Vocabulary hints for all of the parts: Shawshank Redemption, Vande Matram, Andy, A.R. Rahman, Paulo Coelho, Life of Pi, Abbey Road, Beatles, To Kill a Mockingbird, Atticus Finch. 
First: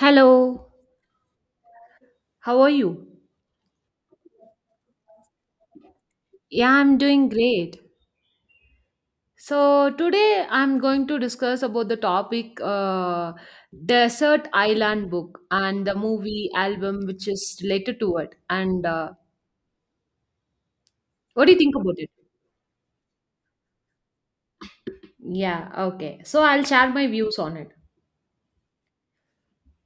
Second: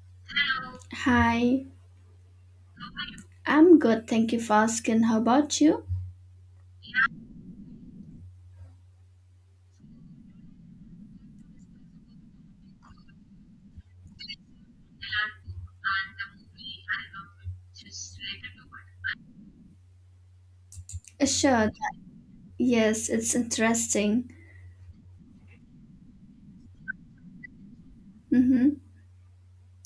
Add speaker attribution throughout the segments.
Speaker 1: Hello,
Speaker 2: Hi,
Speaker 1: how are you?
Speaker 2: I'm good. Thank you for asking. How about you?
Speaker 1: Yeah, I'm doing great. So today I'm going to discuss about the topic Desert Island book and the movie album which is related to it. And What do you
Speaker 2: Sure.
Speaker 1: think about it?
Speaker 2: Yes, it's interesting.
Speaker 1: Yeah, okay. So I'll share my views on it.
Speaker 2: Mm-hmm.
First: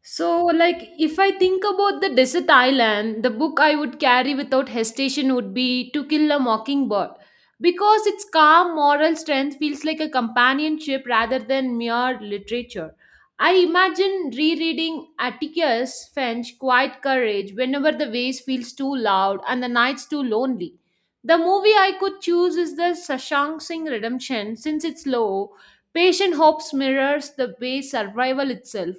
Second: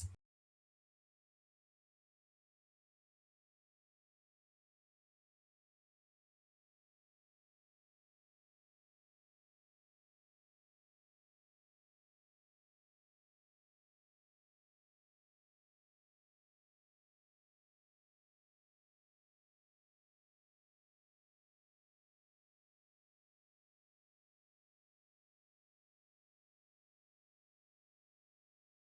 Speaker 1: So, like, if I think about the desert island, the book I would carry without hesitation would be To Kill a Mockingbird because its calm moral strength feels like a companionship rather than mere literature. I imagine rereading Atticus Finch's Quiet Courage whenever the waves feels too loud and the nights too lonely. The movie I could choose is the Shawshank Singh Redemption since it's low. Patient hopes mirrors the way survival itself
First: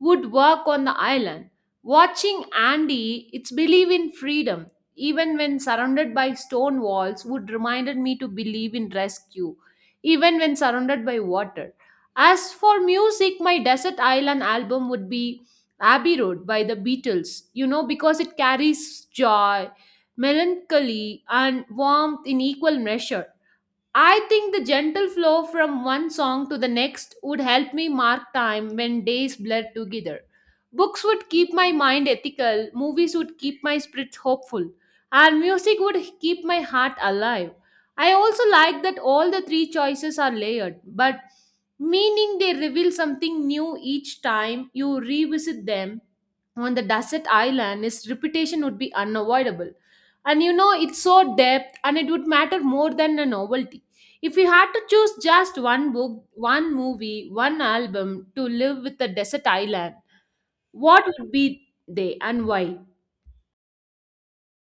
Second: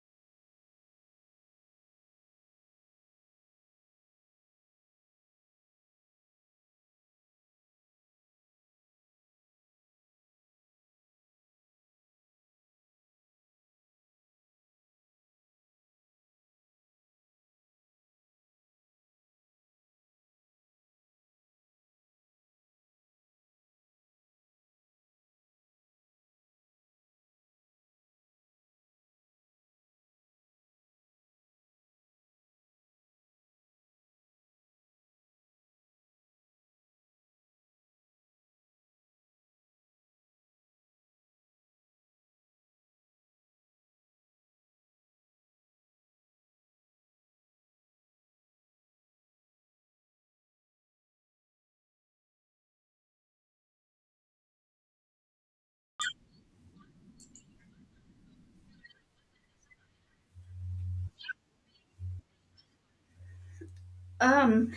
Speaker 1: would work on the island. Watching Andy, its belief in freedom, even when surrounded by stone walls, would reminded me to believe in rescue, even when surrounded by water. As for music, my desert island album would be Abbey Road by the Beatles, you know, because it carries joy, melancholy, and warmth in equal measure. I think the gentle flow from one song to the next would help me mark time when days blur together. Books would keep my mind ethical, movies would keep my spirits hopeful, and music would keep my heart alive. I also like that all the three choices are layered, but meaning they reveal something new each time you revisit them on the desert island, his reputation would be unavoidable. And you know, it's so depth and it would matter more than a novelty. If you had to choose just one book, one movie, one album to live with the desert island, what would be they and why?
Speaker 2: Um,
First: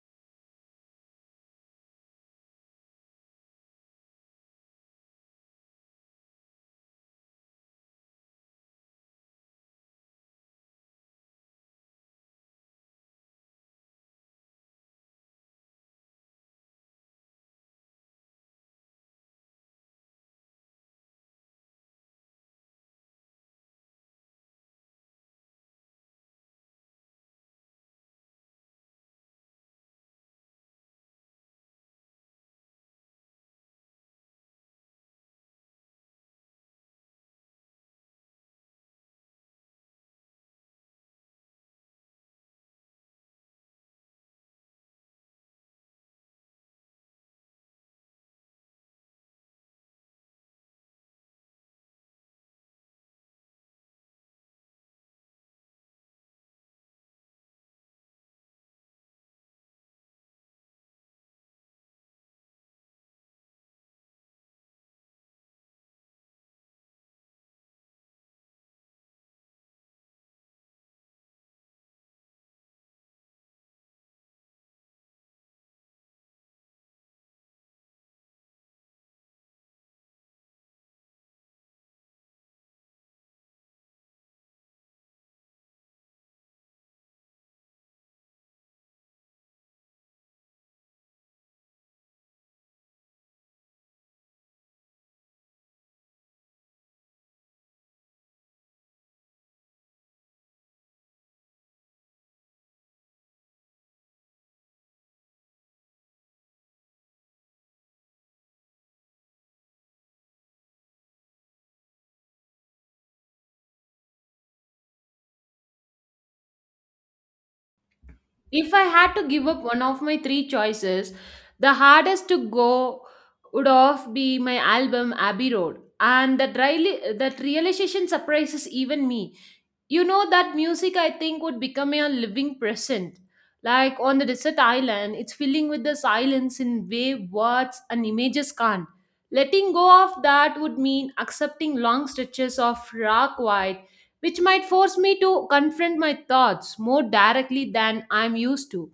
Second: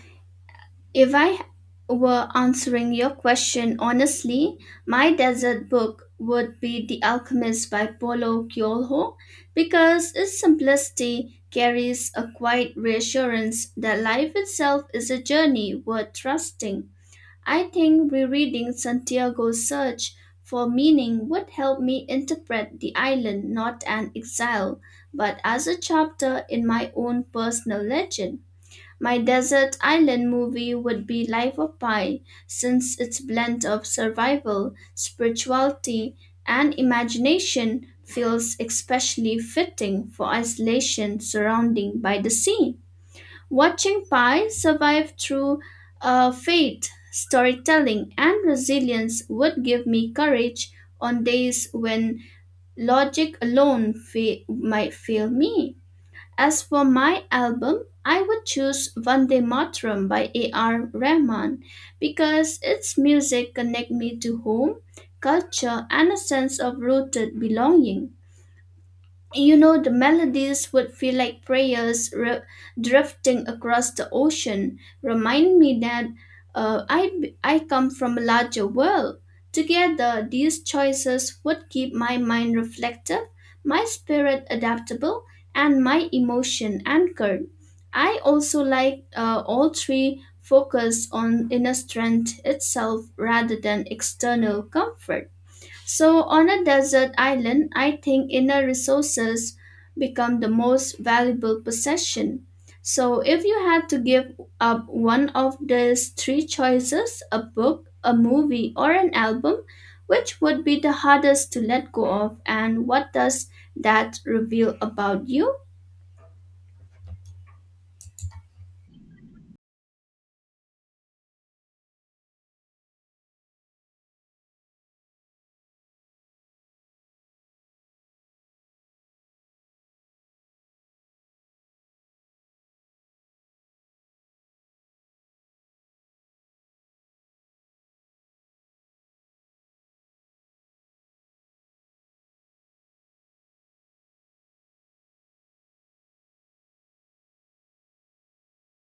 Speaker 2: if I were answering your question honestly, my desert book would be The Alchemist by Paulo Coelho because its simplicity carries a quiet reassurance that life itself is a journey worth trusting. I think rereading Santiago's search for meaning would help me interpret the island not an exile, but as a chapter in my own personal legend. My desert island movie would be Life of Pi, since its blend of survival, spirituality, and imagination feels especially fitting for isolation surrounding by the sea. Watching Pi survive through fate, storytelling, and resilience would give me courage on days when logic alone might fail me. As for my album, I would choose Vande Matram by A.R. Rahman because its music connect me to home, culture, and a sense of rooted belonging. You know, the melodies would feel like prayers drifting across the ocean, remind me that uh, I I come from a larger world. Together, these choices would keep my mind reflective, my spirit adaptable, and my emotion anchored. I also like all three focus on inner strength itself rather than external comfort. So, on a desert island, I think inner resources become the most valuable possession. So, if you had to give up one of these three choices a book, a movie, or an album which would be the hardest to let go of, and what does that reveal about you?
Speaker 1: If I had to give up one of my three choices, the hardest to go would of be my album Abbey Road. And that, really, that realization surprises even me, you know, that music, I think, would become a living present, like on the desert island. It's filling with the silence in way words and images can't. Letting go of that would mean accepting long stretches of raw quiet, which might force me to confront my thoughts more directly than I'm used to.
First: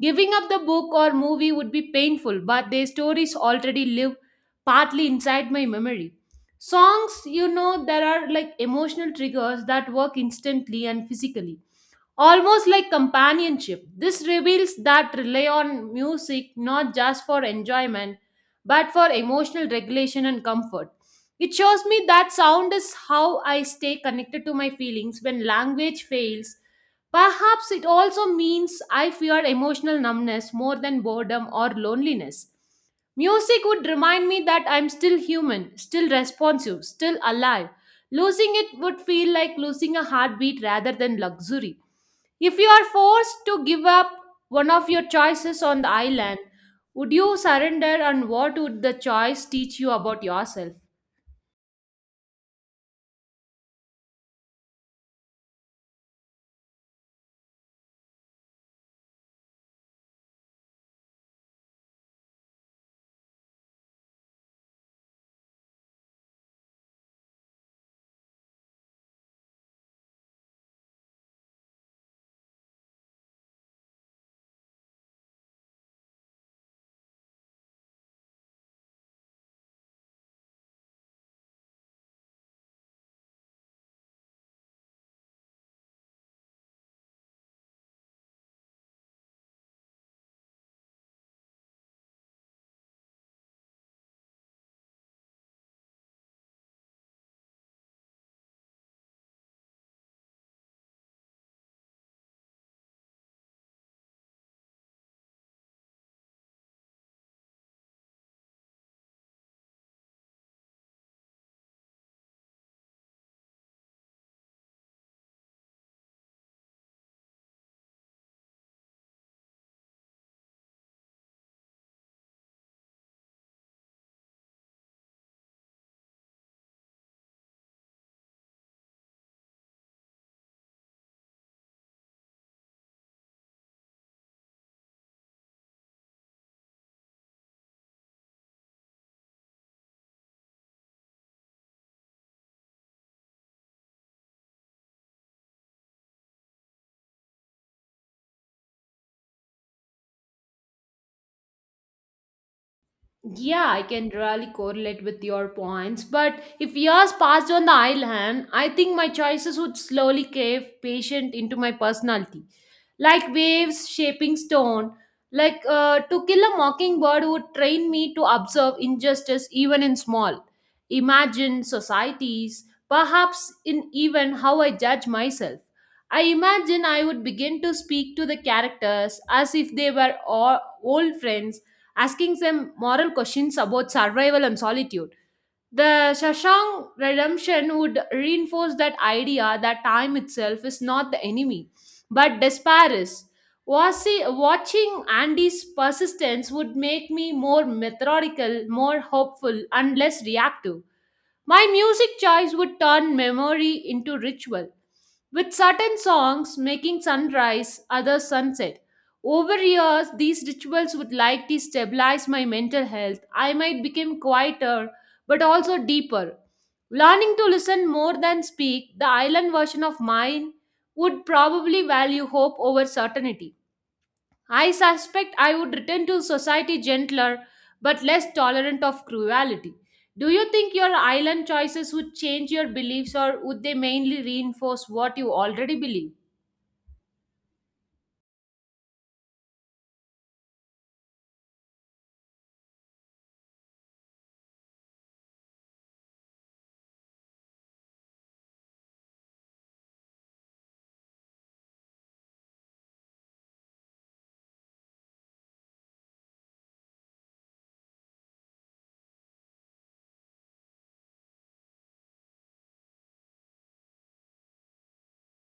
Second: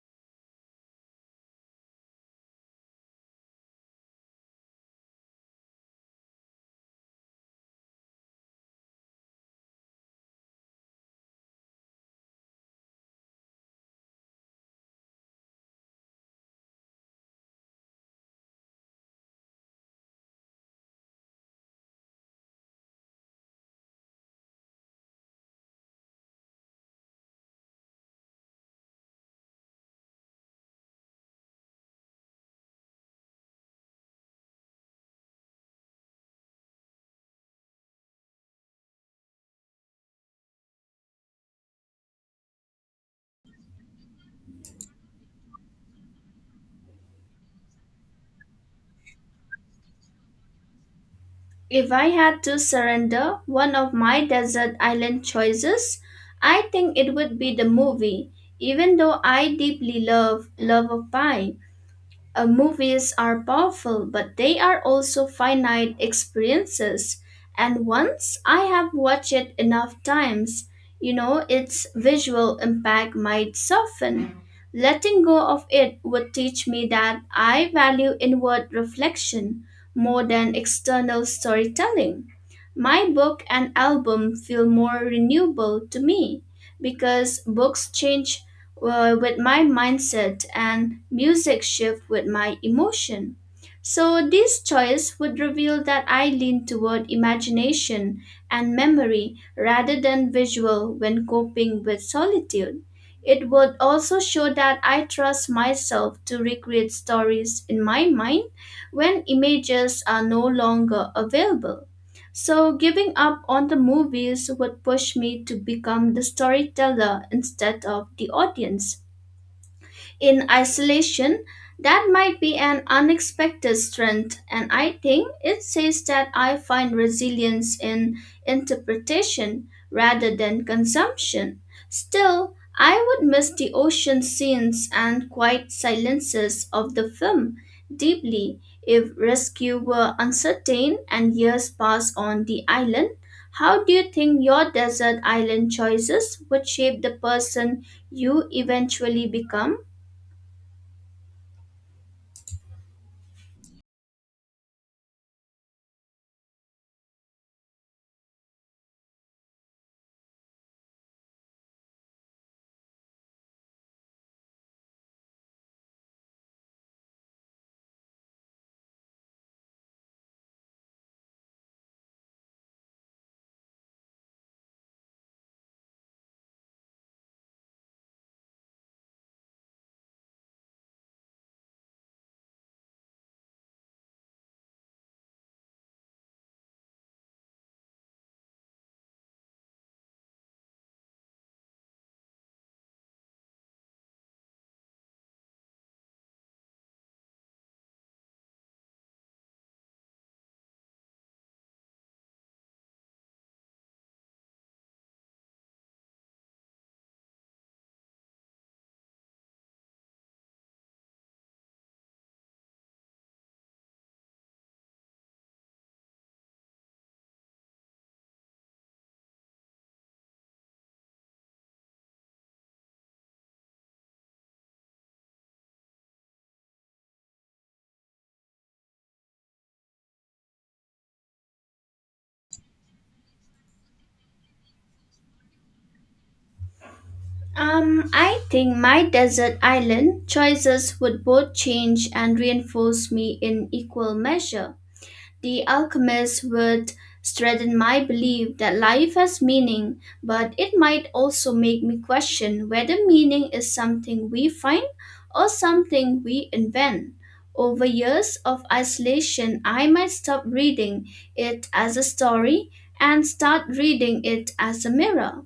Speaker 1: Giving up the book or movie would be painful, but their stories already live partly inside my memory. Songs, you know, there are like emotional triggers that work instantly and physically, almost like companionship. This reveals that rely on music not just for enjoyment but for emotional regulation and comfort. It shows me that sound is how I stay connected to my feelings when language fails. Perhaps it also means I fear emotional numbness more than boredom or loneliness. Music would remind me that I'm still human, still responsive, still alive. Losing it would feel like losing a heartbeat rather than luxury. If you are forced to give up one of your choices on the island, would you surrender and what would the choice teach you about yourself?
Speaker 2: If I had to surrender one of my desert island choices, I think it would be the movie, even though I deeply love Love of Pine. Movies are powerful, but they are also finite experiences. And once I have watched it enough times, you know, its visual impact might soften. Letting go of it would teach me that I value inward reflection more than external storytelling. My book and album feel more renewable to me because books change with my mindset and music shift with my emotion. So this choice would reveal that I lean toward imagination and memory rather than visual when coping with solitude. It would also show that I trust myself to recreate stories in my mind when images are no longer available. So, giving up on the movies would push me to become the storyteller instead of the audience in isolation, that might be an unexpected strength, and I think it says that I find resilience in interpretation rather than consumption. Still, I would miss the ocean scenes and quiet silences of the film deeply if rescue were uncertain and years pass on the island. How do you think your desert island choices would shape the person you eventually become?
Speaker 1: Yeah, I can really correlate with your points. But if years passed on the island, I think my choices would slowly crave patient into my personality. Like waves shaping stone. To kill a mockingbird would train me to observe injustice even in small. Imagine societies, perhaps in even how I judge myself. I imagine I would begin to speak to the characters as if they were all old friends asking them moral questions about survival and solitude. The Shashank redemption would reinforce that idea that time itself is not the enemy, but despair is. Watching Andy's persistence would make me more methodical, more hopeful, and less reactive. My music choice would turn memory into ritual with certain songs making sunrise, others sunset. Over years, these rituals would likely stabilize my mental health. I might become quieter, but also deeper. Learning to listen more than speak, the island version of mine would probably value hope over certainty. I suspect I would return to society gentler but less tolerant of cruelty. Do you think your island choices would change your beliefs or would they mainly reinforce what you already believe?
Speaker 2: I think my desert island choices would both change and reinforce me in equal measure. The alchemist would strengthen my belief that life has meaning, but it might also make me question whether meaning is something we find or something we invent. Over years of isolation, I might stop reading it as a story and start reading it as a mirror.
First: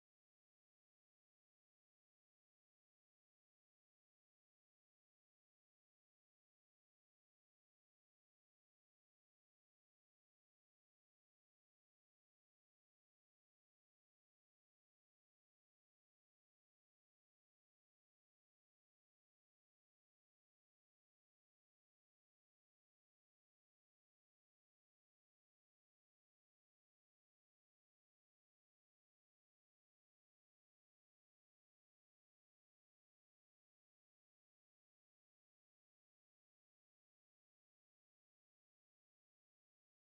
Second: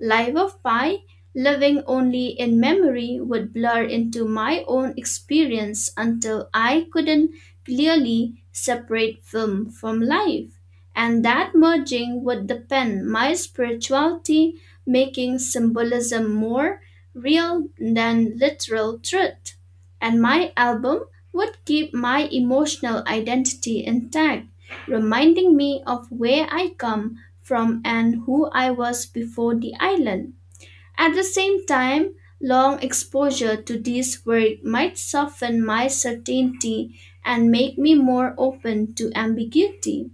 Speaker 2: Life of Pi, living only in memory, would blur into my own experience until I couldn't clearly separate film from life. And that merging would deepen my spirituality, making symbolism more real than literal truth. And my album would keep my emotional identity intact, reminding me of where I come from and who I was before the island. At the same time, long exposure to this work might soften my certainty and make me more open to ambiguity.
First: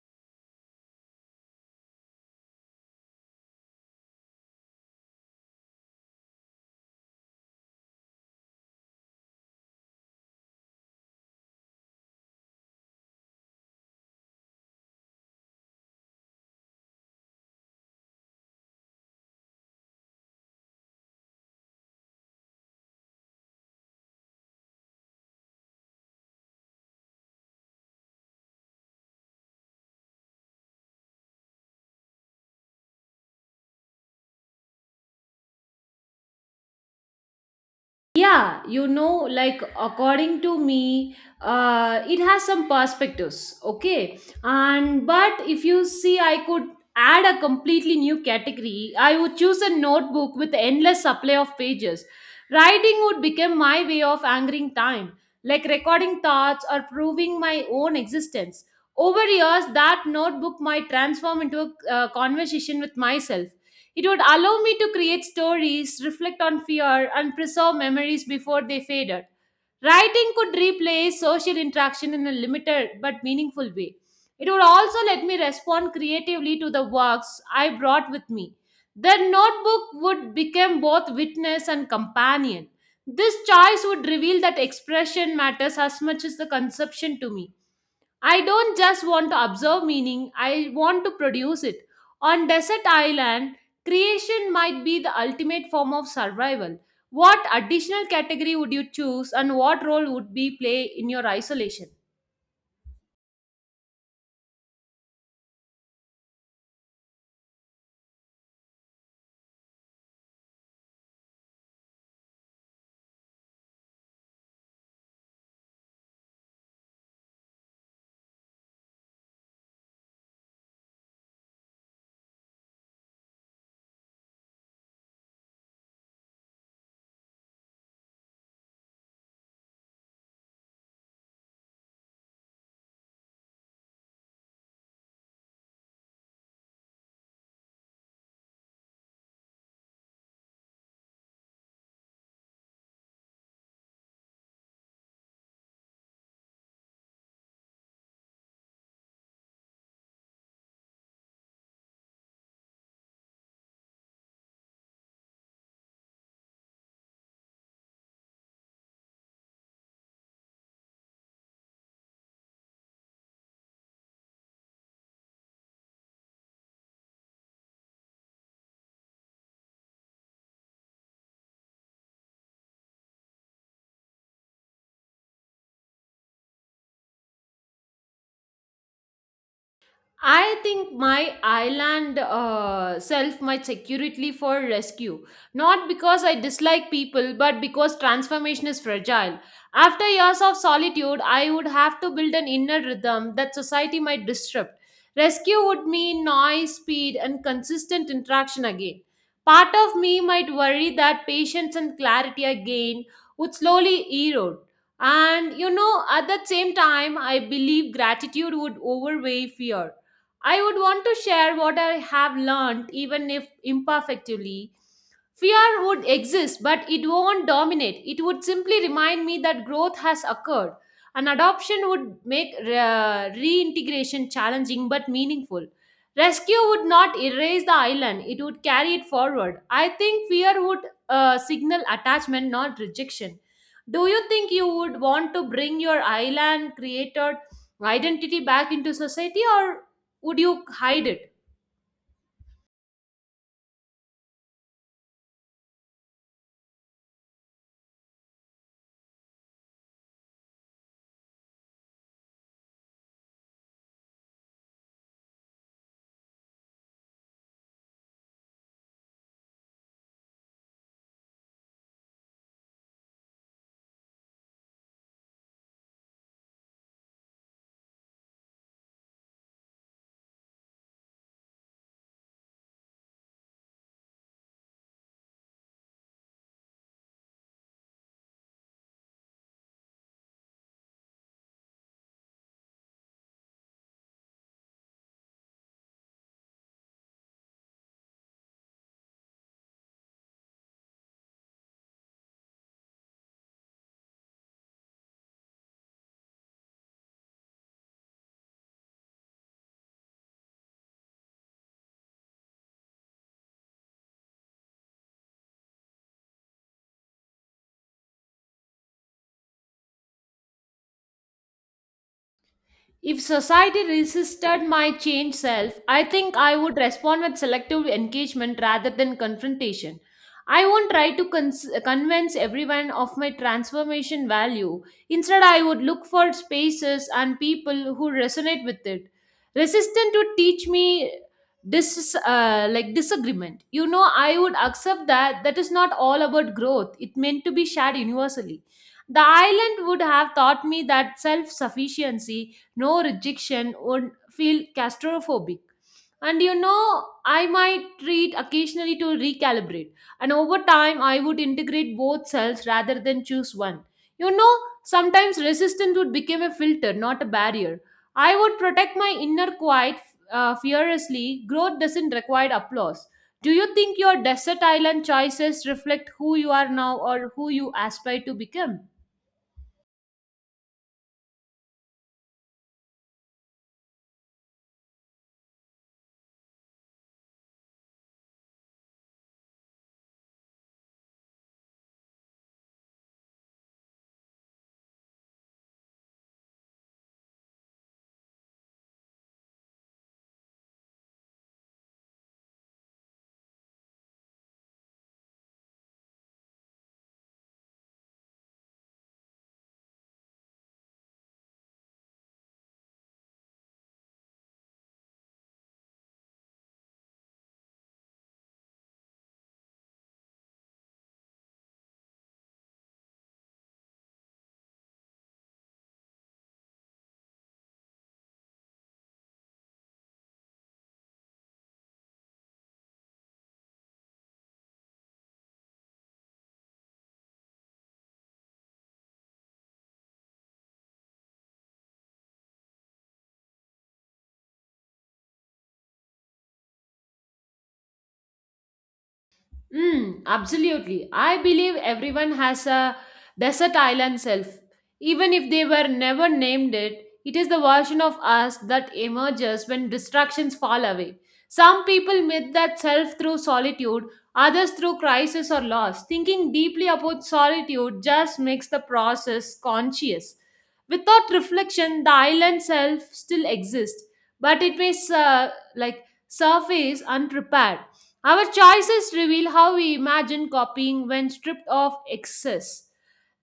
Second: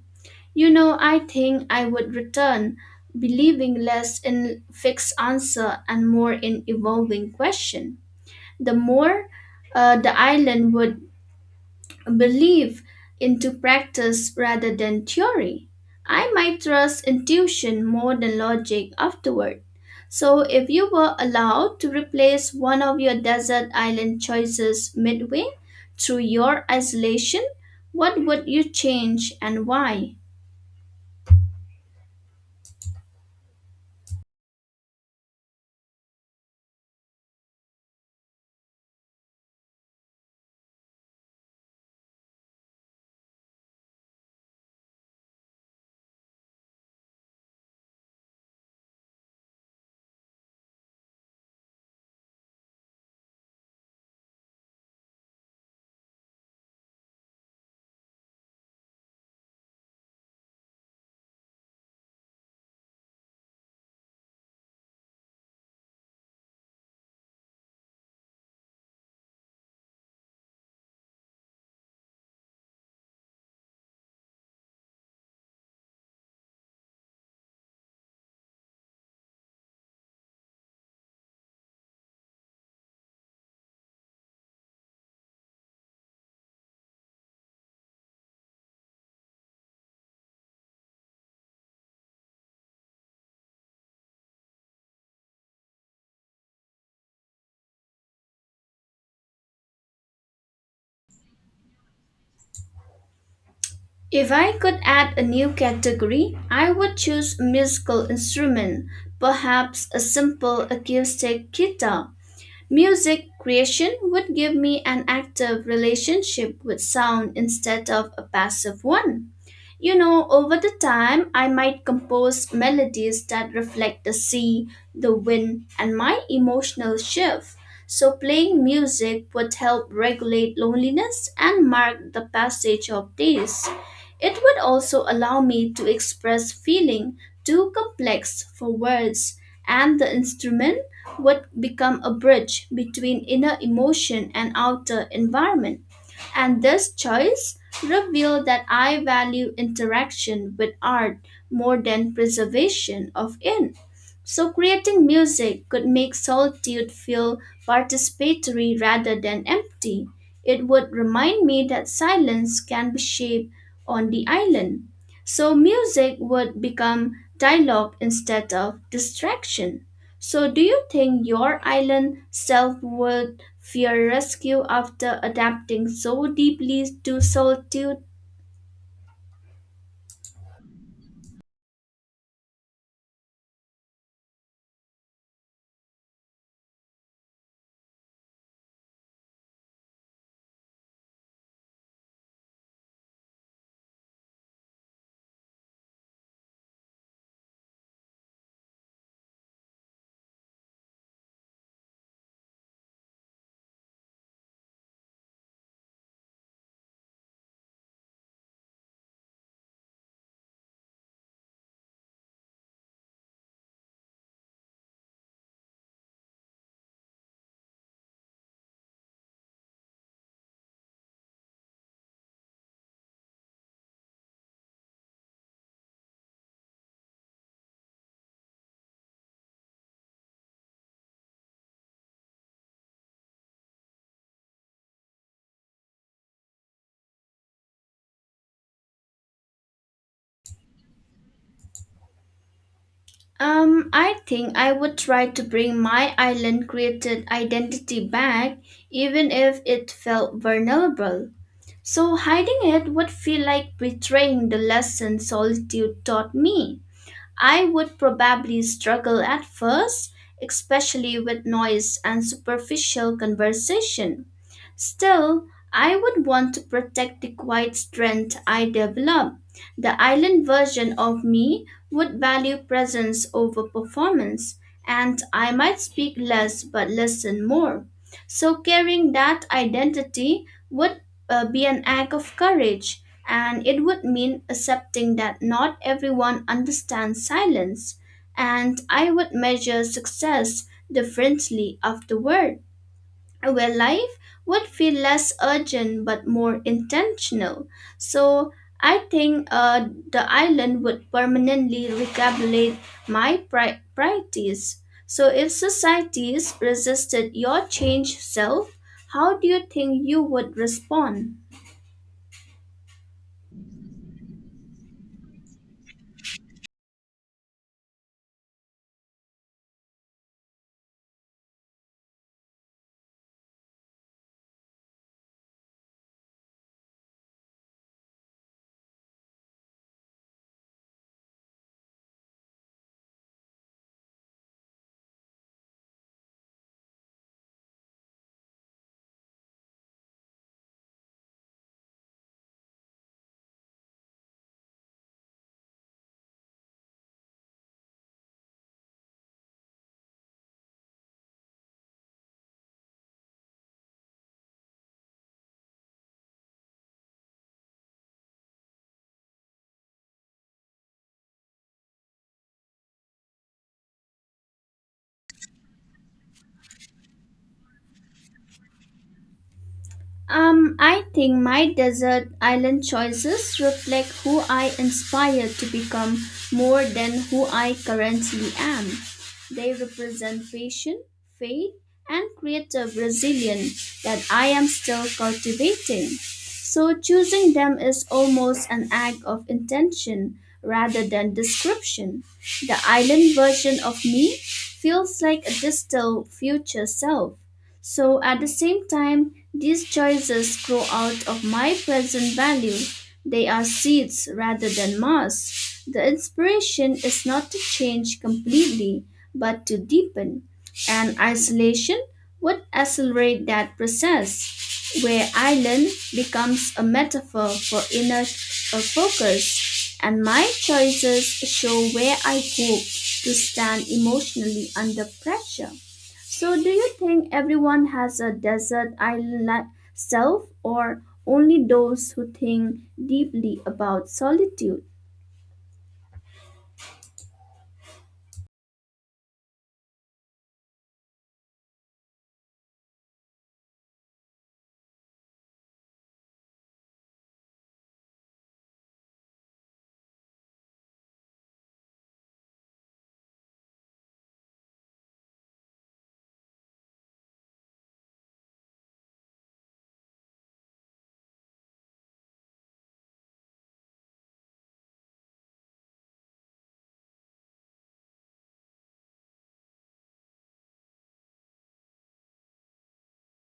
Speaker 2: You know, I think I would return believing less in fixed answer and more in evolving question. The more the island would belief into practice rather than theory. I might trust intuition more than logic afterward. So, if you were allowed to replace one of your desert island choices midway through your isolation, what would you change and why?
Speaker 1: Yeah, you know, like according to me, it has some perspectives, okay? And but if you see, I could add a completely new category. I would choose a notebook with endless supply of pages. Writing would become my way of angering time, like recording thoughts or proving my own existence. Over years, that notebook might transform into a conversation with myself. It would allow me to create stories, reflect on fear, and preserve memories before they faded. Writing could replace social interaction in a limited but meaningful way. It would also let me respond creatively to the works I brought with me. The notebook would become both witness and companion. This choice would reveal that expression matters as much as the conception to me. I don't just want to observe meaning, I want to produce it. On desert island, creation might be the ultimate form of survival. What additional category would you choose and what role would be play in your isolation?
Speaker 2: If I could add a new category, I would choose a musical instrument, perhaps a simple acoustic guitar. Music creation would give me an active relationship with sound instead of a passive one. You know, over the time, I might compose melodies that reflect the sea, the wind, and my emotional shift. So, playing music would help regulate loneliness and mark the passage of days. It would also allow me to express feeling too complex for words, and the instrument would become a bridge between inner emotion and outer environment. And this choice revealed that I value interaction with art more than preservation of it. So, creating music could make solitude feel participatory rather than empty. It would remind me that silence can be shaped on the island. So, music would become dialogue instead of distraction. So, do you think your island self would fear rescue after adapting so deeply to solitude?
Speaker 1: I think my island self might securely for rescue, not because I dislike people, but because transformation is fragile. After years of solitude, I would have to build an inner rhythm that society might disrupt. Rescue would mean noise, speed, and consistent interaction again. Part of me might worry that patience and clarity I gain would slowly erode. And you know, at the same time, I believe gratitude would overweigh fear. I would want to share what I have learned, even if imperfectly. Fear would exist, but it won't dominate. It would simply remind me that growth has occurred. An adoption would make reintegration challenging but meaningful. Rescue would not erase the island, it would carry it forward. I think fear would signal attachment, not rejection. Do you think you would want to bring your island created identity back into society, or would you hide it?
Speaker 2: I think I would try to bring my island created identity back, even if it felt vulnerable. So, hiding it would feel like betraying the lesson solitude taught me. I would probably struggle at first, especially with noise and superficial conversation. Still, I would want to protect the quiet strength I develop. The island version of me would value presence over performance, and I might speak less but listen more. So, carrying that identity would be an act of courage, and it would mean accepting that not everyone understands silence. And I would measure success differently afterward where life would feel less urgent but more intentional. So I think the island would permanently recalculate my priorities. So if societies resisted your change self, how do you think you would respond?
Speaker 1: If society resisted my changed self, I think I would respond with selective engagement rather than confrontation. I won't try to convince everyone of my transformation value. Instead, I would look for spaces and people who resonate with it. Resistance would teach me like disagreement. You know, I would accept that that is not all about growth. It meant to be shared universally. The island would have taught me that self sufficiency no rejection would feel claustrophobic. And you know, I might treat occasionally to recalibrate. And over time, I would integrate both selves rather than choose one. You know, sometimes resistance would become a filter, not a barrier. I would protect my inner quiet fearlessly. Growth doesn't require applause. Do you think your desert island choices reflect who you are now or who you aspire to become?
Speaker 2: I think my desert island choices reflect who I inspire to become more than who I currently am. They represent passion, faith, and creative resilience that I am still cultivating. So choosing them is almost an act of intention rather than description. The island version of me feels like a distant future self so at the same time, these choices grow out of my present value. They are seeds rather than mass. The inspiration is not to change completely, but to deepen. And isolation would accelerate that process, where island becomes a metaphor for inner focus. And my choices show where I hope to stand emotionally under pressure. So, do you think everyone has a desert island like self, or only those who think deeply about solitude?
Speaker 1: Mm, absolutely. I believe everyone has a desert island self. Even if they were never named it, it is the version of us that emerges when distractions fall away. Some people meet that self through solitude, others through crisis or loss. Thinking deeply about solitude just makes the process conscious. Without reflection, the island self still exists, but it may like surface unprepared. Our choices reveal how we imagine copying when stripped of excess.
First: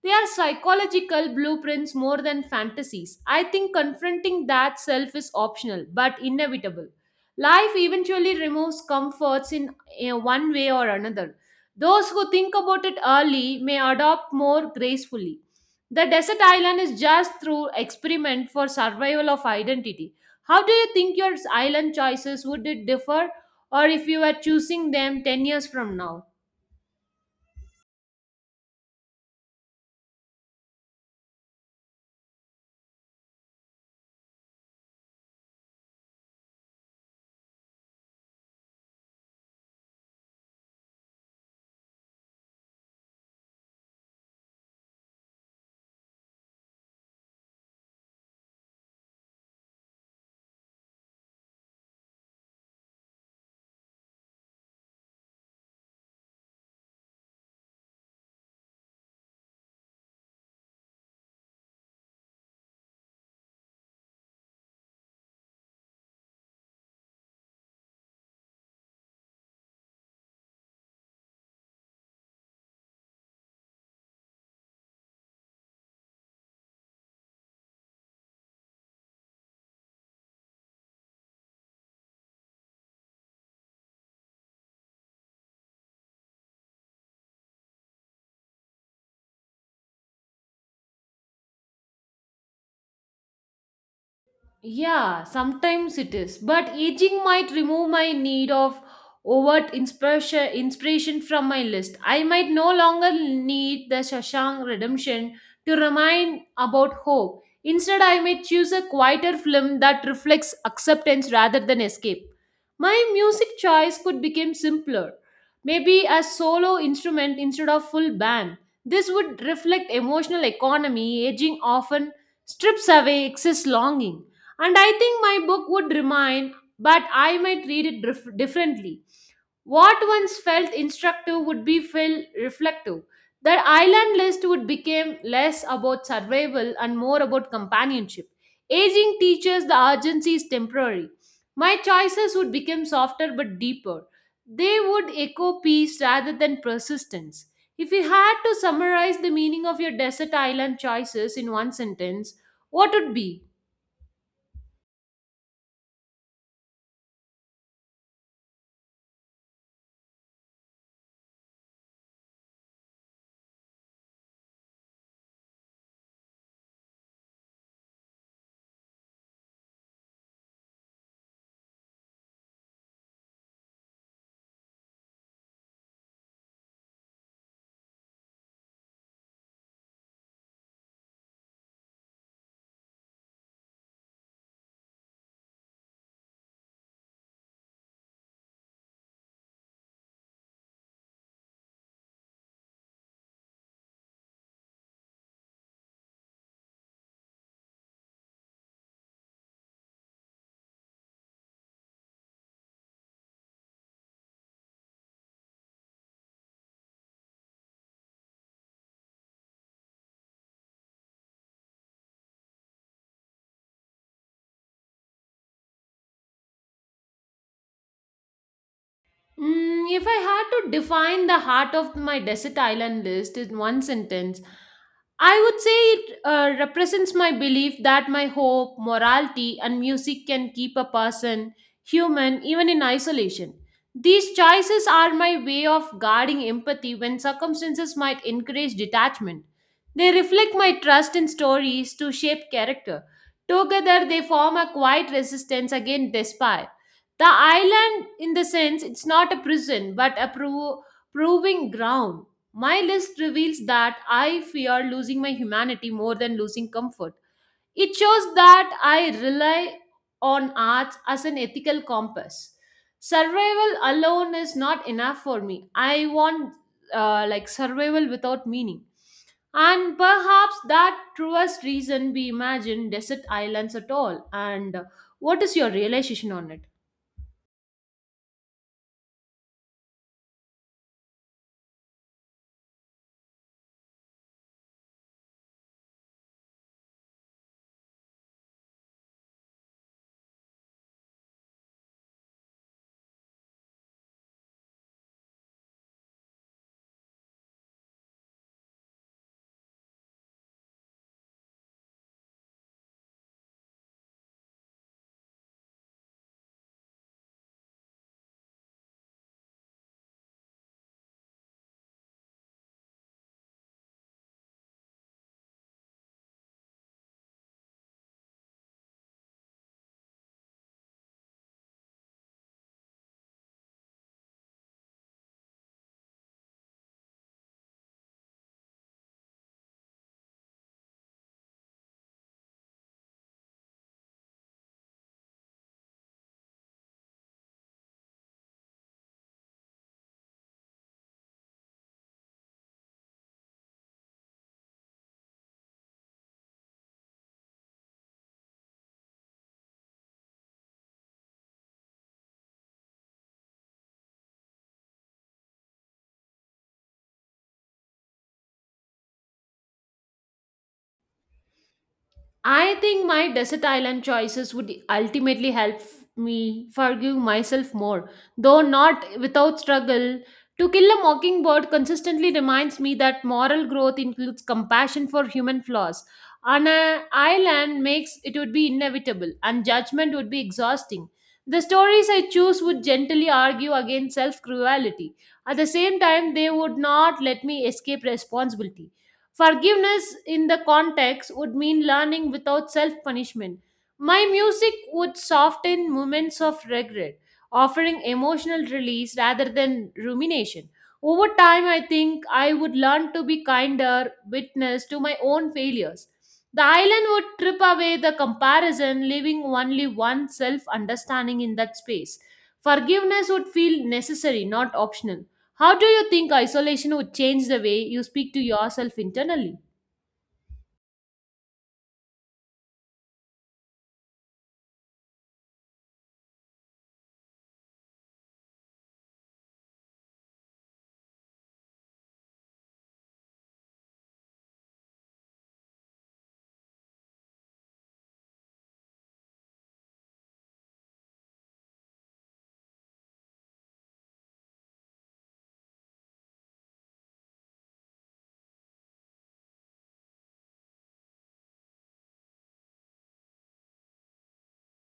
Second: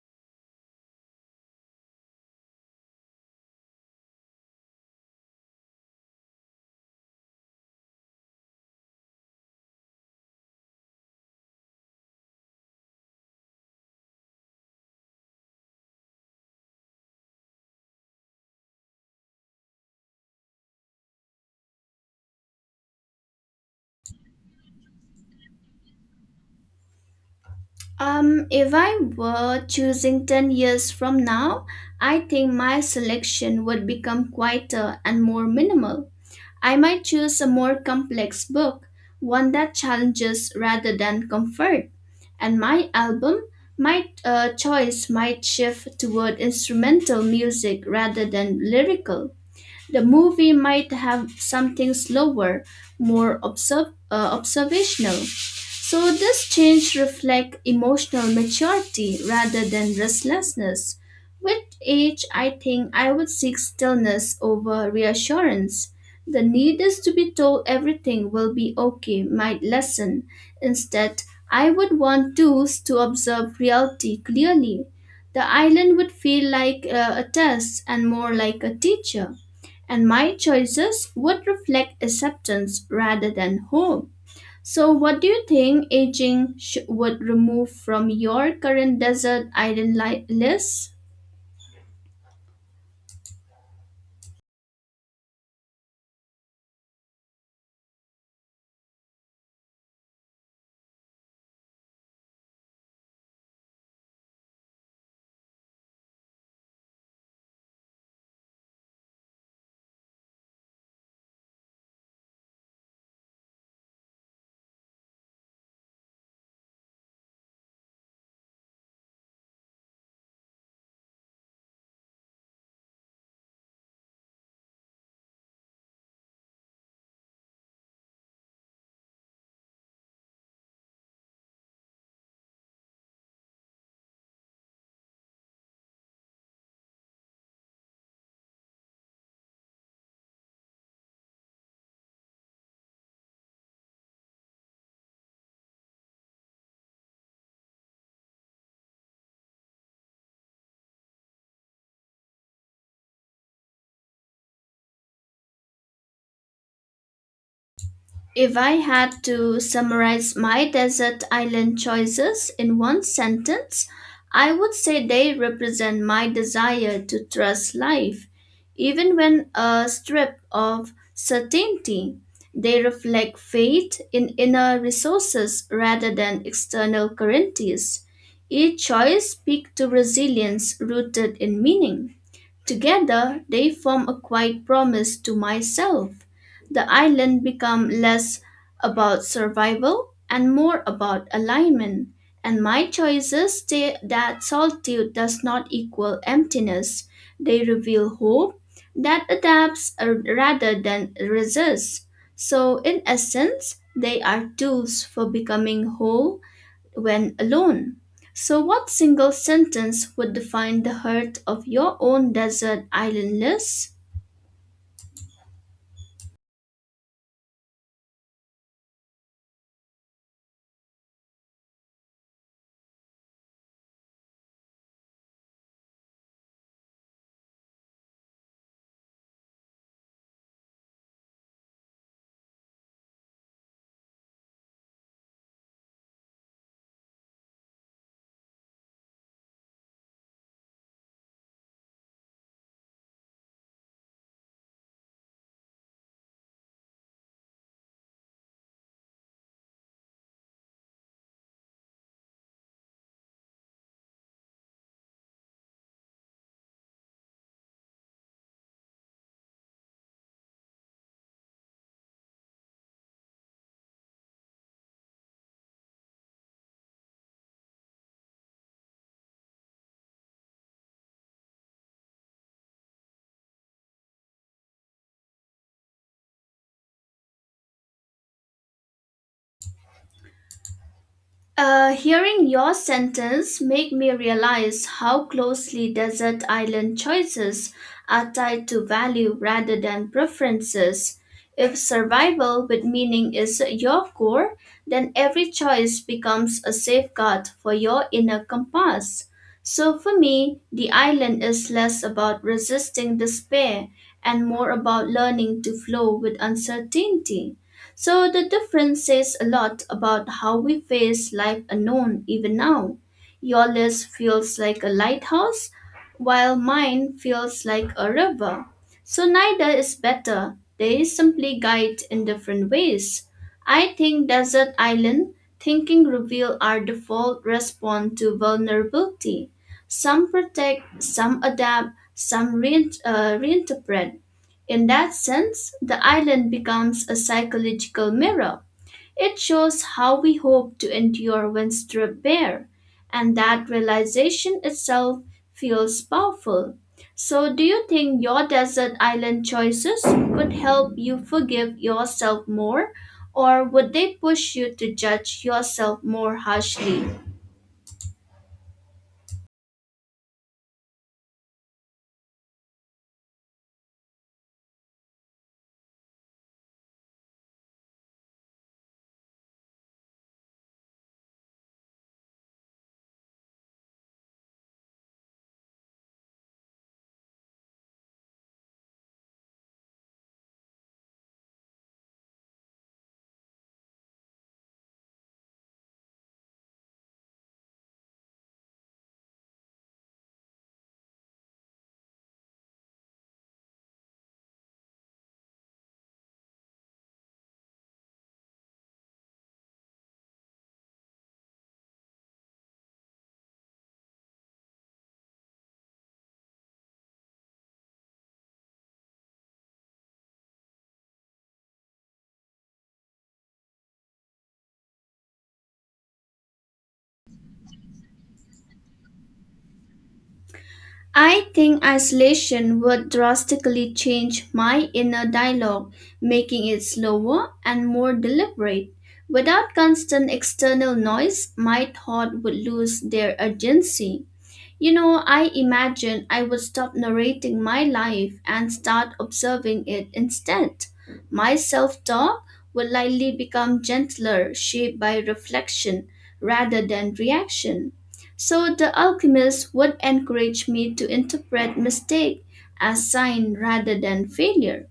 Speaker 1: They are psychological blueprints more than fantasies. I think confronting that self is optional but inevitable. Life eventually removes comforts in one way or another. Those who think about it early may adopt more gracefully. The desert island is just through experiment for survival of identity. How do you think your island choices would it differ or if you were choosing them 10 years from now?
Speaker 2: If I were choosing 10 years from now, I think my selection would become quieter and more minimal. I might choose a more complex book, one that challenges rather than comfort. And my album, my choice might shift toward instrumental music rather than lyrical. The movie might have something slower, more observational. So this change reflects emotional maturity rather than restlessness. With age, I think I would seek stillness over reassurance. The need is to be told everything will be okay might lessen. Instead, I would want tools to observe reality clearly. The island would feel like a test and more like a teacher, and my choices would reflect acceptance rather than hope. So, what do you think aging would remove from your current desert island list?
Speaker 1: Yeah, sometimes it is. But aging might remove my need of overt inspiration from my list. I might no longer need the Shashank redemption to remind about hope. Instead, I may choose a quieter film that reflects acceptance rather than escape. My music choice could become simpler, maybe a solo instrument instead of full band. This would reflect emotional economy aging often strips away excess longing. And I think my book would remain, but I might read it differently. What once felt instructive would be feel reflective. The island list would become less about survival and more about companionship. Aging teaches the urgency is temporary. My choices would become softer but deeper. They would echo peace rather than persistence. If you had to summarize the meaning of your desert island choices in one sentence, what would be?
Speaker 2: If I had to summarize my desert island choices in one sentence, I would say they represent my desire to trust life, even when a strip of certainty. They reflect faith in inner resources rather than external currencies. Each choice speaks to resilience rooted in meaning. Together, they form a quiet promise to myself. The island become less about survival and more about alignment, and my choices say that solitude does not equal emptiness. They reveal hope that adapts rather than resists. So, in essence, they are tools for becoming whole when alone. So, what single sentence would define the heart of your own desert island list?
Speaker 1: Mm, if I had to define the heart of my desert island list in one sentence, I would say it represents my belief that my hope, morality, and music can keep a person human even in isolation. These choices are my way of guarding empathy when circumstances might encourage detachment. They reflect my trust in stories to shape character. Together, they form a quiet resistance against despair. The island, in the sense, it's not a prison but a proving ground. My list reveals that I fear losing my humanity more than losing comfort. It shows that I rely on arts as an ethical compass. Survival alone is not enough for me. I want like survival without meaning. And perhaps that truest reason we imagine desert islands at all. And What is your realization on it?
Speaker 2: Hearing your sentence make me realize how closely desert island choices are tied to value rather than preferences. If survival with meaning is your core, then every choice becomes a safeguard for your inner compass. So for me, the island is less about resisting despair and more about learning to flow with uncertainty. So the difference says a lot about how we face life unknown even now. Your list feels like a lighthouse, while mine feels like a river. So neither is better. They simply guide in different ways. I think desert island thinking reveal our default response to vulnerability. Some protect, some adapt, some reinterpret. In that sense, the island becomes a psychological mirror. It shows how we hope to endure when stripped bare, and that realization itself feels powerful. So, do you think your desert island choices could help you forgive yourself more, or would they push you to judge yourself more harshly?
Speaker 1: I think my desert island choices would ultimately help me forgive myself more, though not without struggle. To Kill a Mockingbird consistently reminds me that moral growth includes compassion for human flaws. On an island makes it would be inevitable, and judgment would be exhausting. The stories I choose would gently argue against self cruelty. At the same time, they would not let me escape responsibility. Forgiveness in the context would mean learning without self punishment. My music would soften moments of regret, offering emotional release rather than rumination. Over time, I think I would learn to be kinder witness to my own failures. The island would trip away the comparison, leaving only one self understanding in that space. Forgiveness would feel necessary, not optional. How do you think isolation would change the way you speak to yourself internally?
Speaker 2: I think isolation would drastically change my inner dialogue, making it slower and more deliberate. Without constant external noise, my thought would lose their urgency. You know, I imagine I would stop narrating my life and start observing it instead. My self talk would likely become gentler, shaped by reflection rather than reaction. So the alchemist would encourage me to interpret mistake as sign rather than failure.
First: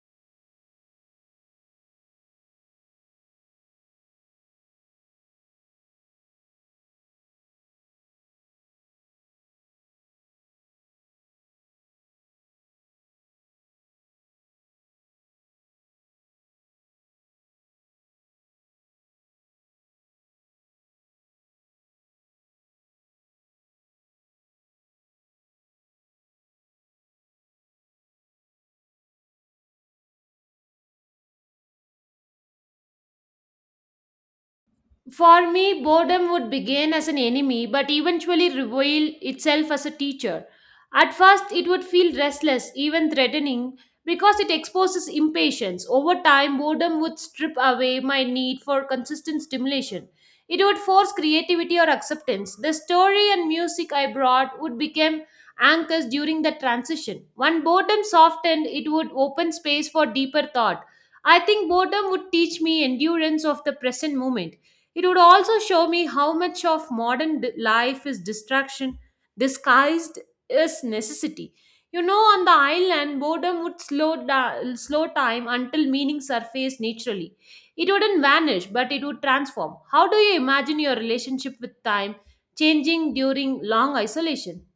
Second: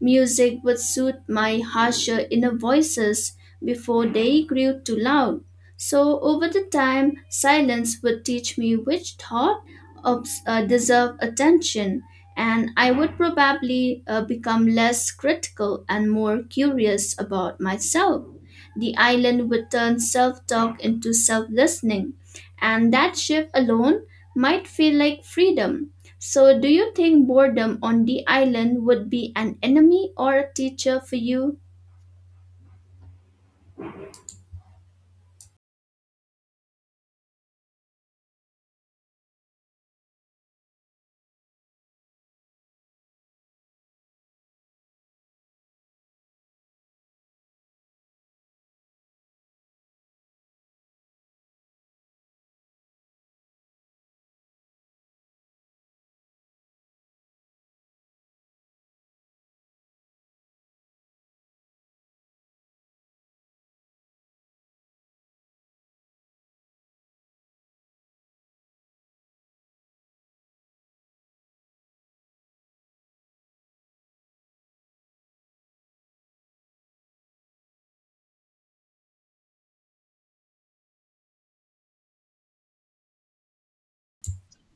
Speaker 2: Music would soothe my harsher inner voices before they grew too loud. So over the time, silence would teach me which thought deserve attention, and I would probably become less critical and more curious about myself. The island would turn self-talk into self-listening, and that shift alone might feel like freedom. So, do you think boredom on the island would be an enemy or a teacher for you?
Speaker 1: For me, boredom would begin as an enemy but eventually reveal itself as a teacher. At first, it would feel restless, even threatening, because it exposes impatience. Over time, boredom would strip away my need for consistent stimulation. It would force creativity or acceptance. The story and music I brought would become anchors during the transition. When boredom softened, it would open space for deeper thought. I think boredom would teach me endurance of the present moment. It would also show me how much of life is distraction disguised as necessity. You know, on the island, boredom would slow time until meaning surfaced naturally. It wouldn't vanish, but it would transform. How do you imagine your relationship with time changing during long isolation?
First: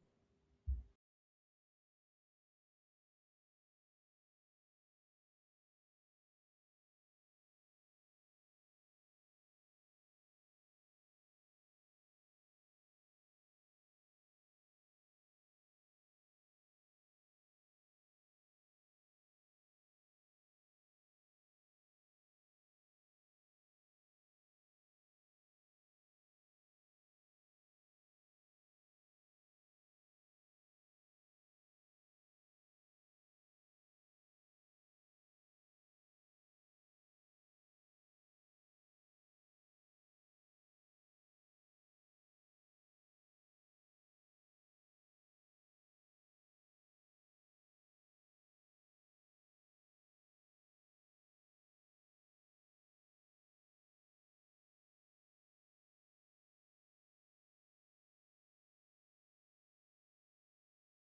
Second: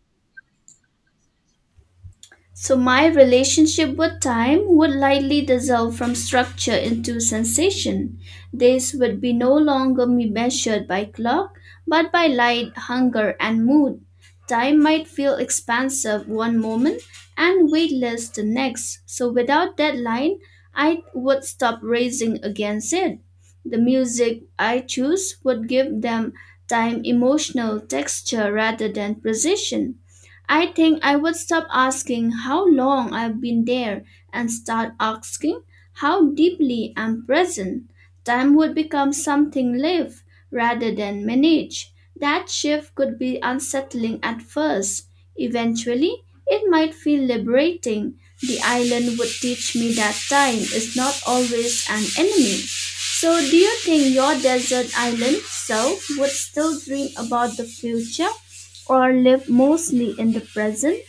Speaker 2: So my relationship with time would lightly dissolve from structure into sensation. This would be no longer me measured by clock, but by light, hunger, and mood. Time might feel expansive one moment and weightless the next. So without deadline, I would stop racing against it. The music I choose would give them time emotional texture rather than precision. I think I would stop asking how long I've been there and start asking how deeply I'm present. Time would become something live rather than manage. That shift could be unsettling at first. Eventually, it might feel liberating. The island would teach me that time is not always an enemy. So, do you think your desert island self would still dream about the future or live mostly in the present?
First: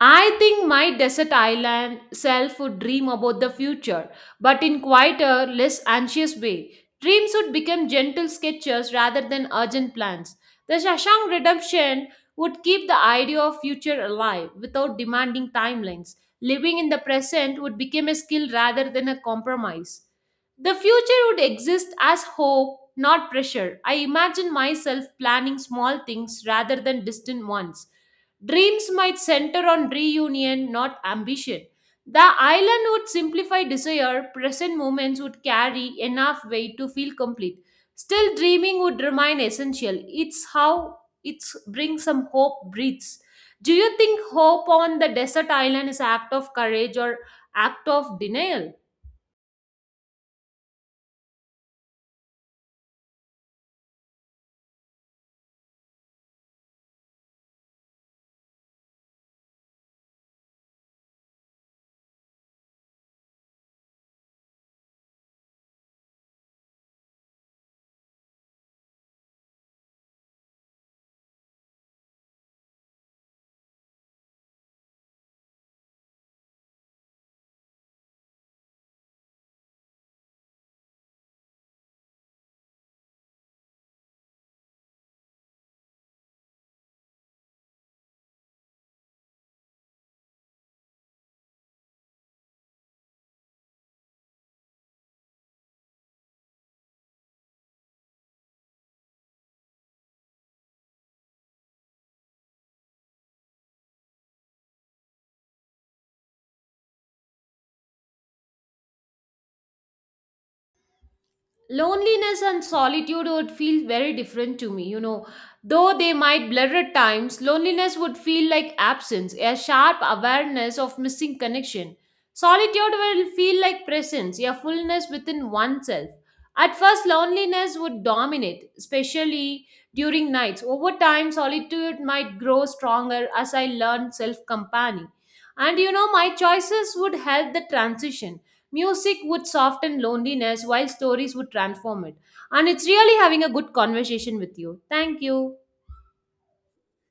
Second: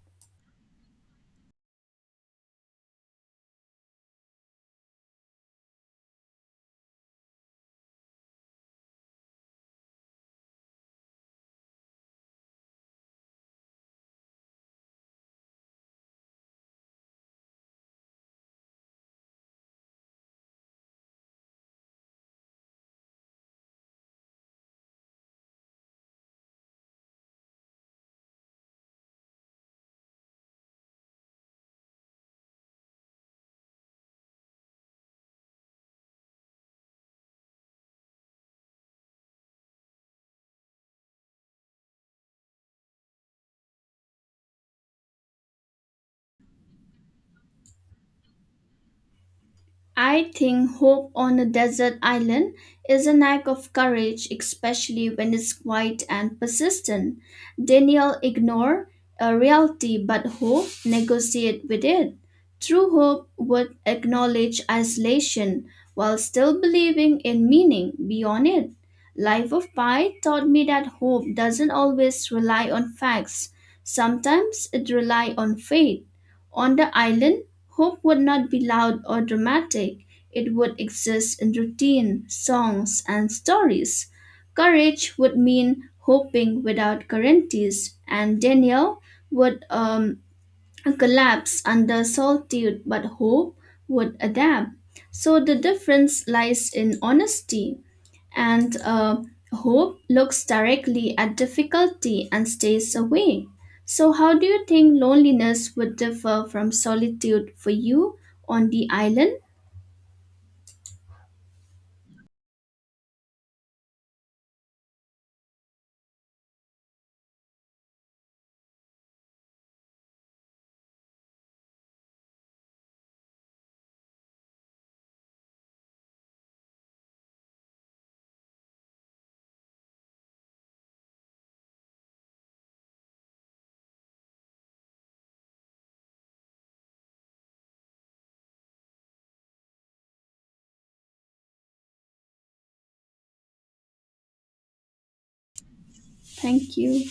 Speaker 1: I think my desert island self would dream about the future, but in quieter, less anxious way. Dreams would become gentle sketches rather than urgent plans. The Shashank Redemption would keep the idea of future alive without demanding timelines. Living in the present would become a skill rather than a compromise. The future would exist as hope, not pressure. I imagine myself planning small things rather than distant ones. Dreams might center on reunion, not ambition. The island would simplify desire, present moments would carry enough weight to feel complete. Still, dreaming would remain essential. It's how it brings some hope, breathes. Do you think hope on the desert island is act of courage or act of denial?
Speaker 2: I think hope on a desert island is an act of courage, especially when it's quiet and persistent. Daniel ignore a reality, but hope negotiate with it. True hope would acknowledge isolation while still believing in meaning beyond it. Life of Pi taught me that hope doesn't always rely on facts. Sometimes it relies on faith. On the island, hope would not be loud or dramatic. It would exist in routine, songs, and stories. Courage would mean hoping without guarantees, and Daniel would collapse under solitude, but hope would adapt. So the difference lies in honesty, and hope looks directly at difficulty and stays away. So, how do you think loneliness would differ from solitude for you on the island?
Speaker 1: Loneliness and solitude would feel very different to me, you know, though they might blur at times. Loneliness would feel like absence, a sharp awareness of missing connection. Solitude will feel like presence, a fullness within oneself. At first loneliness would dominate, especially during nights. Over time solitude might grow stronger as I learn self company, and you know, my choices would help the transition. Music would soften loneliness while stories would transform it. And it's really having a good conversation with you. Thank you.
Speaker 2: Thank you.